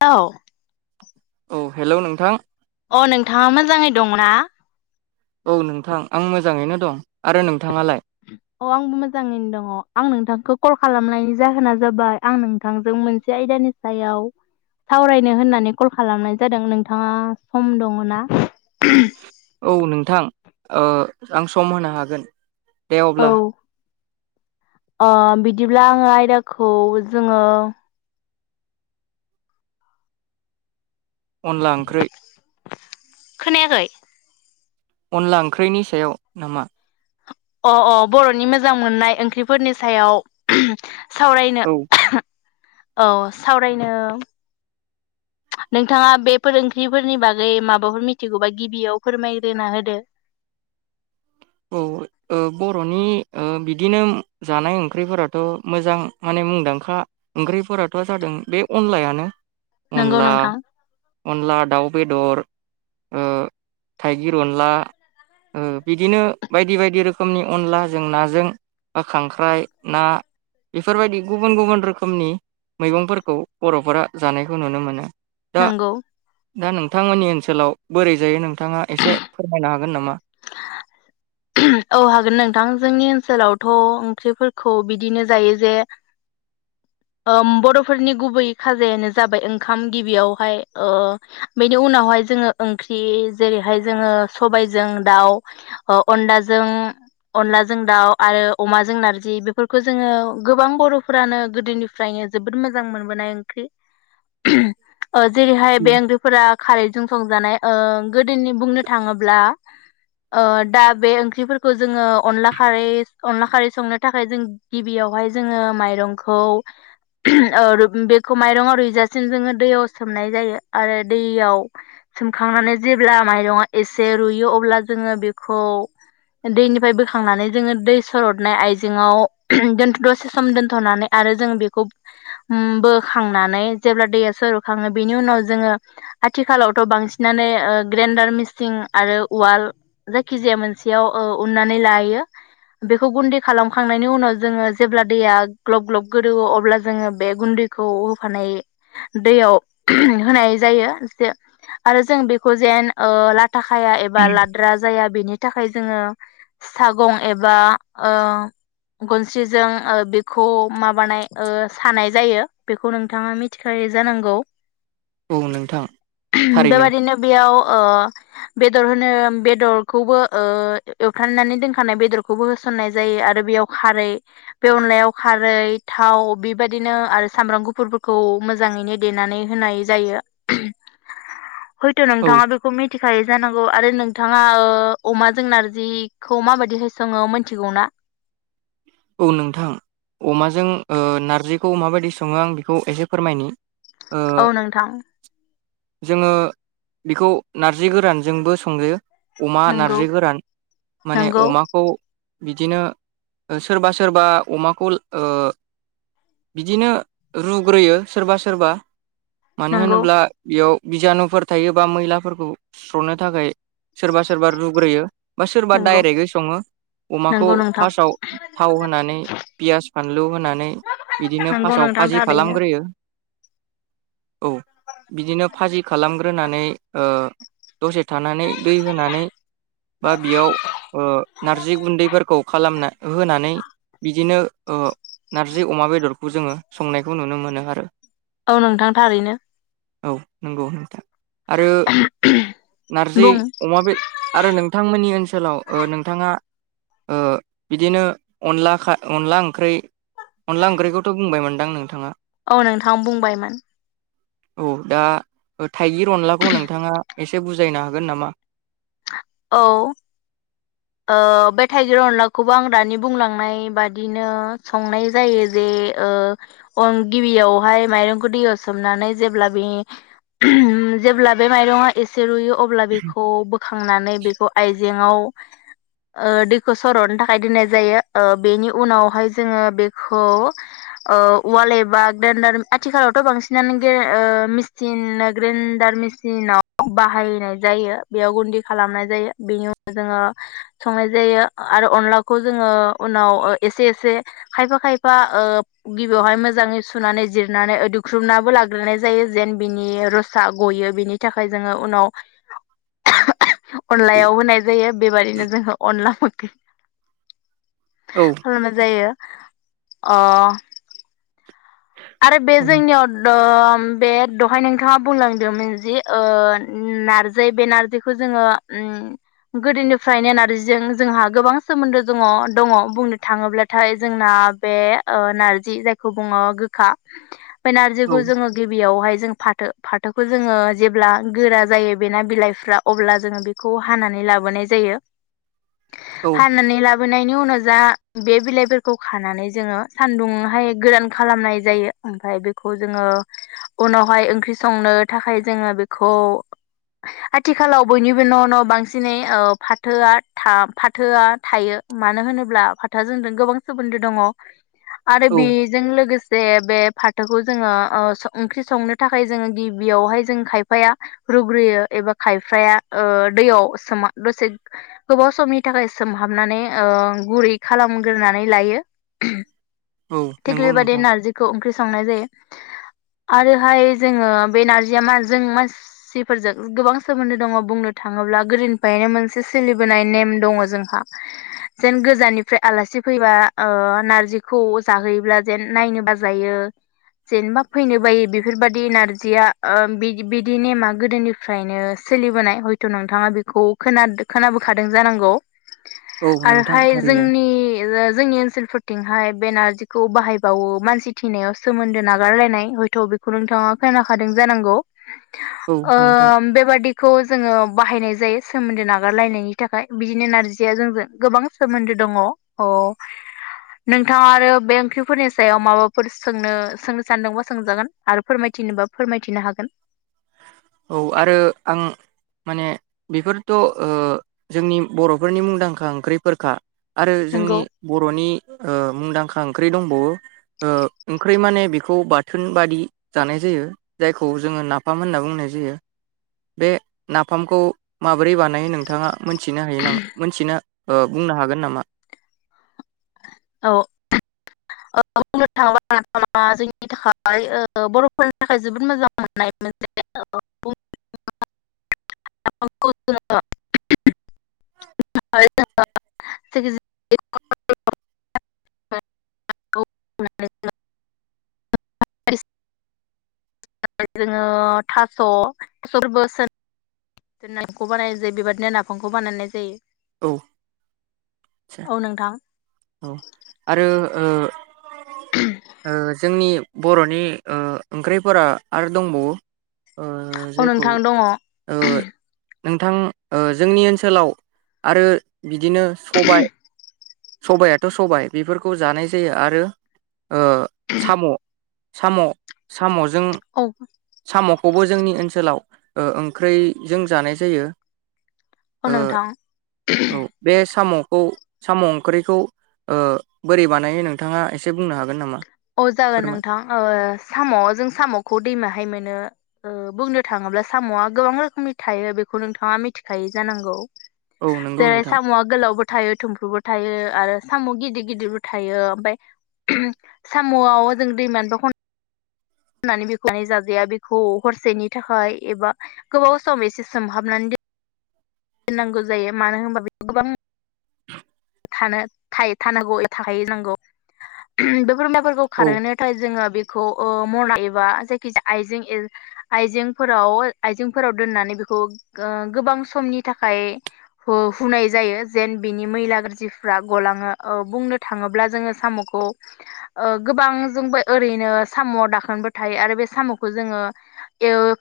औ औ हेलौ नोंथां अ नोंथाङा मोजाङै दंना? औ नोंथां आं मोजाङैनो दं आरो नोंथाङालाय? अ आंबो मोजाङैनो दङ आं नोंथांखौ कल खालामनायनि जाहोना जाबाय आं नोंथांजों मोनसे आयदानि सायाव सावरायनो होननानै कल खालामनाय जादों नोंथाङा सम दङ ना? औ नोंथां ओ आं सम होनो हागोन। दे अब्ला अ बिदिब्ला आङो आयदाखौ जोङो अनला ओंख्रै खोनायाखै अनला ओंख्रैनि सायाव नामा? अ अ बर'नि मोजां मोननाय ओंख्रिफोरनि सायाव सावरायनो औ औ सावरायनो नोंथाङा बेफोर ओंख्रिफोरनि बागै माबाफोर मिथिगौबा गिबियाव फोरमायग्रोना होदो औ ओ बर'नि ओ बिदिनो जानाय ओंख्रिफोराथ' मोजां माने मुंदांखा ओंख्रिफोराथ' जादों बे अनलायानो नंगौ अनला नोंथां अनला दाउ बेदर थाइगिर अनला बिदिनो बायदि बायदि रोखोमनि अनला जों नाजों बा खांख्राइ ना बेफोरबायदि गुबुन गुबुन रोखोमनि मैगंफोरखौ बर'फोरा जानायखौ नुनो मोनो दा नंगौ दा नोंथांमोननि ओनसो लाव बोरै जायो नोंथाङा एसे फोरमायनो हागोन नामा? औ हागोन नोंथां जोंनि ओनसोलावथ ओंख्रिफोरखौ बिदिनो जायो जे बर'फोरनि गुबै खाजायानो जाबाय ओंखाम गिबियावहाय बेनि उनावहाय जोङो ओंख्रि जेरैहाय जोङो सबायजों दाउ अनलाजों अनलाजों दाउ आरो अमाजों नारजि बेफोरखौ जोङो गोबां बरफोरानो गोदोनि फ्रायनो जोबोद मोजां मोनबोनाय ओंख्रि जेरैहाय बे ओंख्रिफोरा खारैजों संजानाय ओ गोदोनि बुंनो थाङोब्ला दा बे ओंख्रिफोरखौ जोङो अनला खारै अनला खारै संनो थाखाय जों गिबियावहाय जोङो माइरंखौ बेखौ माइरङा रुइजासिम जोङो दैयाव सोमनाय जायो आरो दैयाव सोमखांनानै जेब्ला माइरङा एसे रुइयो अब्ला जोङो बेखौ दैनिफ्राय बोखांनानै जोङो दै सरदनाय आइजेंआव दोन दसे सम दोन्थनानै आरो जों बेखौ बोखांनानै जेब्ला दैया सोरुखाङो बेनि उनाव जोङो आथिखालावथ बांसिनानो ग्रेन्डार मिसिं आरो उवाल जायखि जाया मोनसेयाव उन्नानै लायो बेखौ गुन्दै खालामखांनायनि उनाव जोङो जेब्ला दैया ग्लब ग्लब गोदोवो अब्ला जोङो बे गुन्दैखौ होफानाय दैयाव होनाय जायो आरो जों बेखौ जेन ओ ला खाया एबा लाद्रा जाया बेनि थाखाय जोङो सागं एबा ओ गनस्रिजों ओ बेखौ माबानाय सानाय जायो बेखौ नोंथाङा मिथिखायो जानांगौ औ नोंथां थारैनो बेबायादिनो बेयाव ओ बेदर हो बेदरखौबो एवफ्रामनानै दोनखानाय बेदरखौबो होसननाय जायो आरो बेयाव खारै बे अनलायाव खारै रै थाव बेबदिनो आरो सामब्राम गुफुरफोरखौ मोजाङैनो देनानै होनाय जायो हयथ औ नोंथाङा बेखौ मिथि खायो जानांगौ आरो नोंथाङा अमाजों नारजिखौ माबायदिहाय सङो मिथिगौ ना औ नोंथां अमाजों नारजिखौ माबायदि सङो आं बेखौ एसे फोरमायनि ओ औ नोंथां जोङो बेखौ नारजि गोरानजोंबो संजायो अमा नंगौ नारजि गोरान माने नंगौ अमाखौ बिदिनो सोरबा सोरबा अमाखौ बिदिनो रुग्रोयो सोरबा सोरबा मानो नंगौ होनोब्ला बेयाव बिजानुफोर थायोबा मैलाफोरखौ सुस्रनो थाखाय सोरबा सोरबा रुग्रोयो बा सोरबा नंगौ दायरेखगै सङो अमाखौ नंगौ नोंथां फार्स्टआव थाव होनानै पियास फानलु होनानै बिदिनो नंगौ फार्स्टआव नोंथां फाजि थारैनो खालामग्रोयो औ बिदिनो फाजि खालामग्रोनानै ओ दसे थानानै दै होनानै बा बेयाव ओ नारजि गुन्दैफोरखौ खालामना होनानै बिदिनो ओ नारजि अमा बेदरखौ जोङो संनायखौ नुनो मोनो आरो औ नोंथां थारैनो औ नोंगौ नोंथां आरो नारजि बुं अमाबेद आरो नोंथांमोननि ओन सोलाव ओ नोंथाङा ओ बिदिनो अनला खा अनला ओंख्रै अनला ओंख्रैखौथ बुंबाय मोनदां नोंथांङा औ नोंथां बुंबायमोन। औ दा ओ थाइगिर अनलाखौ नोंथाङा एसे बुजायनो हागोन नामा? औ। ओ बे थाइगिर अनलाखौबो आं दानि बुंलांनाय बादिनो संनाय जायो जे ओ अं गिबियावहाय माइरंखौ दैयाव सोमनानै जेब्ला बे जेब्ला बे माइरङा एसे रुइयो अ ब्ला बेखौ बोखांनानै बेखौ आइ जेंङाव। ओ दैखौ सरनो थाखाय दोननाय जायो ओ बेनि उनावहाय जोङो बेखौ ओ उवाल एबा ग्लेन्दार आथिखालावथ बांसिनानो गे ओ मिसिन ओ ग्रेन्डार मिसिनाव बाहायनाय जायो बेयाव गुन्दै खालामनाय जायो बेनि उनाव जोङो संनाय जायो आरो अनलाखौ जोङो उनाव एसे एसे खायफा खायफा ओ गिबियावहाय मोजाङै सुनानै जिरनानै दुख्रुबनाबो लाग्रोनाय जायो जेन बिनि रुसा गयो बिनि थाखाय जोङो उनाव [unintelligible] अनलायाव होनाय जोयो बेबादिनो जोंहो अनलाह औ [unintelligible] खालामा जायो। अह। आरो बे औ जोंनियाव दम बे दहाय नोंथाङा बुंलांदोंमोन जि ओ नारजै बे नारजैखो जोङो ओम गोदोनिफ्रायनो नार्जिजों जोंहा गोबां सोमोन्दो दङ दङ बुंनो थाङोब्लाथाय जोंना बे ओ नार्जि जायखौ बुङो गो खा। फाय नारजिखौ जोङो गिबियावहाय जों फाथ थो फाथोखौ जोङो जेब्ला गोरा जायो बेना बिलाइफ्रा अब्ला जोङो बिखौ हानानै लाबोनाय जायो। औ हानानै लाब बोनायनि उनाव जा बे बिलाइफोरखौ खानानै जोङो सान्दुंहाय गोरान खालामनाय। जायो ओमफाय बेखौ जोङो उनावहाय ओंख्रि संनो थाखाय जोङो बेखौ आथिखालाव बयनिबो न न बांसिनै ओव फाथोआ था फाथोआ थायो मानो होनोब्ला फाथोआ जोंजों गोबां सोमोन्दो दङ। आरो औ बेजों लोगोसे बे बे फाथोखौ जोङो ओ ओंख्रि संनो थाखाय जोङो गिबियावहाय जों खायफाया रुग्रोयो एबा खायफाया ओ दैयाव सोमा दसे गोबाव समनि थाखाय सोमहाबनानै ओ गुरै खालामग्रोनानै लायो। औ नोंगौ नोंथां। बिखौ ओंख्रि संनाय जायो आरोहाय जोङो बे नारजिया मा जों मानसिफोरजों गोबां सोमोन्दो दङ बुंनो थाङोब्ला गोदोनिफायनो मोनसे सोलिबोनाय नेम दङ जोंहा जेन गोजाननिफ्राय आलासि फैबा ओ नारजिखौ जाहोयोब्ला जेन नायनोबा जायो जेनेबा फैनो बायो बेफोरबादि नारजिया ओ बि-बिदि नेमा गोदोनिफ्रायनो सोलिबोनाय हयथ नोंथाङा बिखौ खोनाद-खोनाबोखादों जानांगौ। औ नोंथां आरोहाय थारैनो जोंनि जोंनि ओनसोलफोर थिंहाय बे नारजिखौ बाहायबावो मानसि थिनायाव सोमोन्दो नागारलायनाय हयथ बेखौ नोंथाङा खोनाखादों जानांगौ। औ ओ नोंथां बेबादिखौ जोङो बाहायनाय जायो सोमोन्दो नागारलायनायनि थाखाय बिदिनो नारजिया जोंजों गोबां सोमोन्दो दङ अ नोंथाङा आरो बे ओंख्रिफोरनि सायाव माबा फोर सोंनो सोंनो सानदोंबा सोंजागोन आरो फोरमायथिनोबा फोरमायथिनो हागोन। औ आरो आं माने बेफोरथ ओ जोंनि बर'फोरनि मुंदांखा ओंख्रि फोरखा। आरो जोंनि नंगौ बर'नि ओ मुंदांखा ओंख्रि दंबावो ओ ओंख्रि माने बेखौ बाथोन बादि जानाय जायो जायखौ जोङो नाफाम होनना बुंनाय जायो बे नाफामखौ माबोरै बानायो नोंथाङा मोनथिनो हायो नामा मोनथिनो ओ बुंनो हागोन नामा? औ बुंनो थाङोबा नाफामा जोंनि थाखाय बर'फोरनि थाखाय जोबोद मोजां मोननाय मोनसे। [unintelligible] [unintelligible] खौ बानायनाय जायो बेबादिनो नाफामखौ बानायनाय जायो औ आदसा औ नोंथां औ आरो ओ ओ जोंनि बर'नि ओ ओंख्रिफोरा आरो दंबावो ओ औ जायखौ नोंथां दङ औ ओ नोंथां ओ जोंनि ओनसोलाव आरो बिदिनो सबाय सबायाथ सबाय बेफोरखौ जानाय जायो आरो ओ साम' साम' साम' औ साम'खौबो जोंनि ओनसोलाव ओ ओंख्रैजों जानाय जायो। औ ओ नोंथां औ बे साम' खौ साम' ओंख्रिखौ ओ बोरै बानायो नोंथाङा एसे बुंनो हागोन नामा? अ जागोन फोरमाय नोंथां ओ साम' जों सामखौ दैमाहाय मोनो। ओ बुंनो थाङोब्ला साम'आ गोबां रोखोमनि थायो बेखौ नोंथाङा मिथिखायो जानांगौ। औ नंगौ जेरै नोंथां सामुआ गोलावबो थायो थुमफ्रुबो थायो आरो साम गिदिर गिदिरबो थायो ओमफाय साम' आव जों दैमानिबो खन होननानै बेखौआनानै जाजाया बेखौ हरसेनि थाखाय एबा गोबाव सम एसे सोमहाबनानै दोन नांगौ जायो मानो होनबा बेयाव गोबां थानो थाय थानांगौ थाहैनांगौ बेफोर फोर औ खारहोनो थाखायथ जोङो बे खौ ओ मना एबा जायखि जाया आइजेंफोराव आइजेंफोराव दोननानै बेखौ ओ गोबां समनि थाखाय हुनाय जायो जेन बिनि मैला गाज्रिफ्रा गलाङो औ बुंनो थाङोब्ला जोङो साम'खौ ओ गोबां जोंबो ओरैनो साम'आव दाखोनबो थायो आरो बे साम'खौ जोङो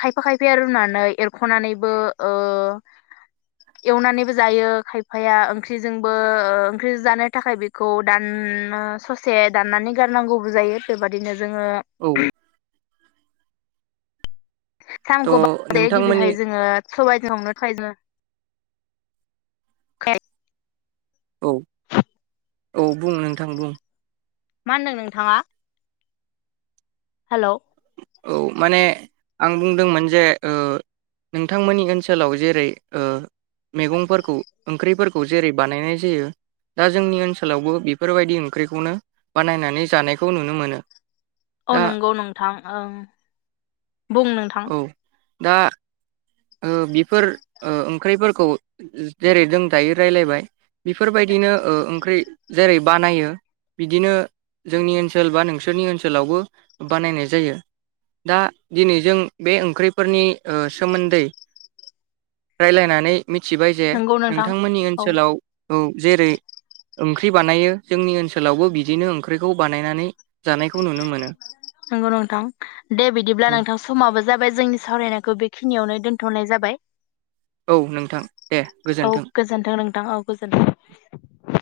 खायफा खायफाया रुनानै एरखनानैबो ओ एवनानैबो जायो खायफाया ओंख्रिजोंबो ओ ओंख्रिजों जानो थाखाय बेखौ दान ससे दाननानै गारनांगौबो जायो बेबादिनो। जोङो औ [unintelligible] थ' नोंथांमोननि गिबिहाय जोङो सबायजों [unintelligible] औ औ बुं नोंथां बुं मा होनदों नोंथाङा हेलौ औ माने आं बुंदोंमोन जे ओ नोंथांमोननि ओनसोलाव जेरै ओ मैगंफोरखौ ओंख्रिफोरखौ जेरै बानायनाय जायो दा जोंनि ओनसोलावबो बेफोरबायदि ओंख्रिखौनो बानायनानै जानायखौ नुनो मोनो। अ दा नंगौ नोंथां। ओं बुं नोंथां औ दा ओ बिफोर ओ ओंख्रिफोरखौ जेरै जों दायो राय्लायबाय बेफोरबायदिनो ओ ओंख्रि जेरै बानायो बिदिनो जोंनि ओनसोल बा नोंसोरनि ओनसोलावबो बानायनाय जायो दा दिनै जों बे ओंख्रिफोरनि सोमोन्दै रायलायनानै मिथिबाय जे नंगौ नोंथां नोंथांमोननि औ ओनसोलाव औ जेरै ओंख्रि बानायो जोंनि ओनसोलावबो बिदिनो ओंख्रिखौ बानायनानै जानायखौ नुनो मोनो नंगौ नोंथां दे बिदिब्ला नोंथां समाबो जाबाय जोंनि सावरायनायखौ बेखिनियावनो दोन थनाय जाबाय औ नोंथां दे औ गोजोन्थों गोजोन्थों नोंथां औ गोजोन्थों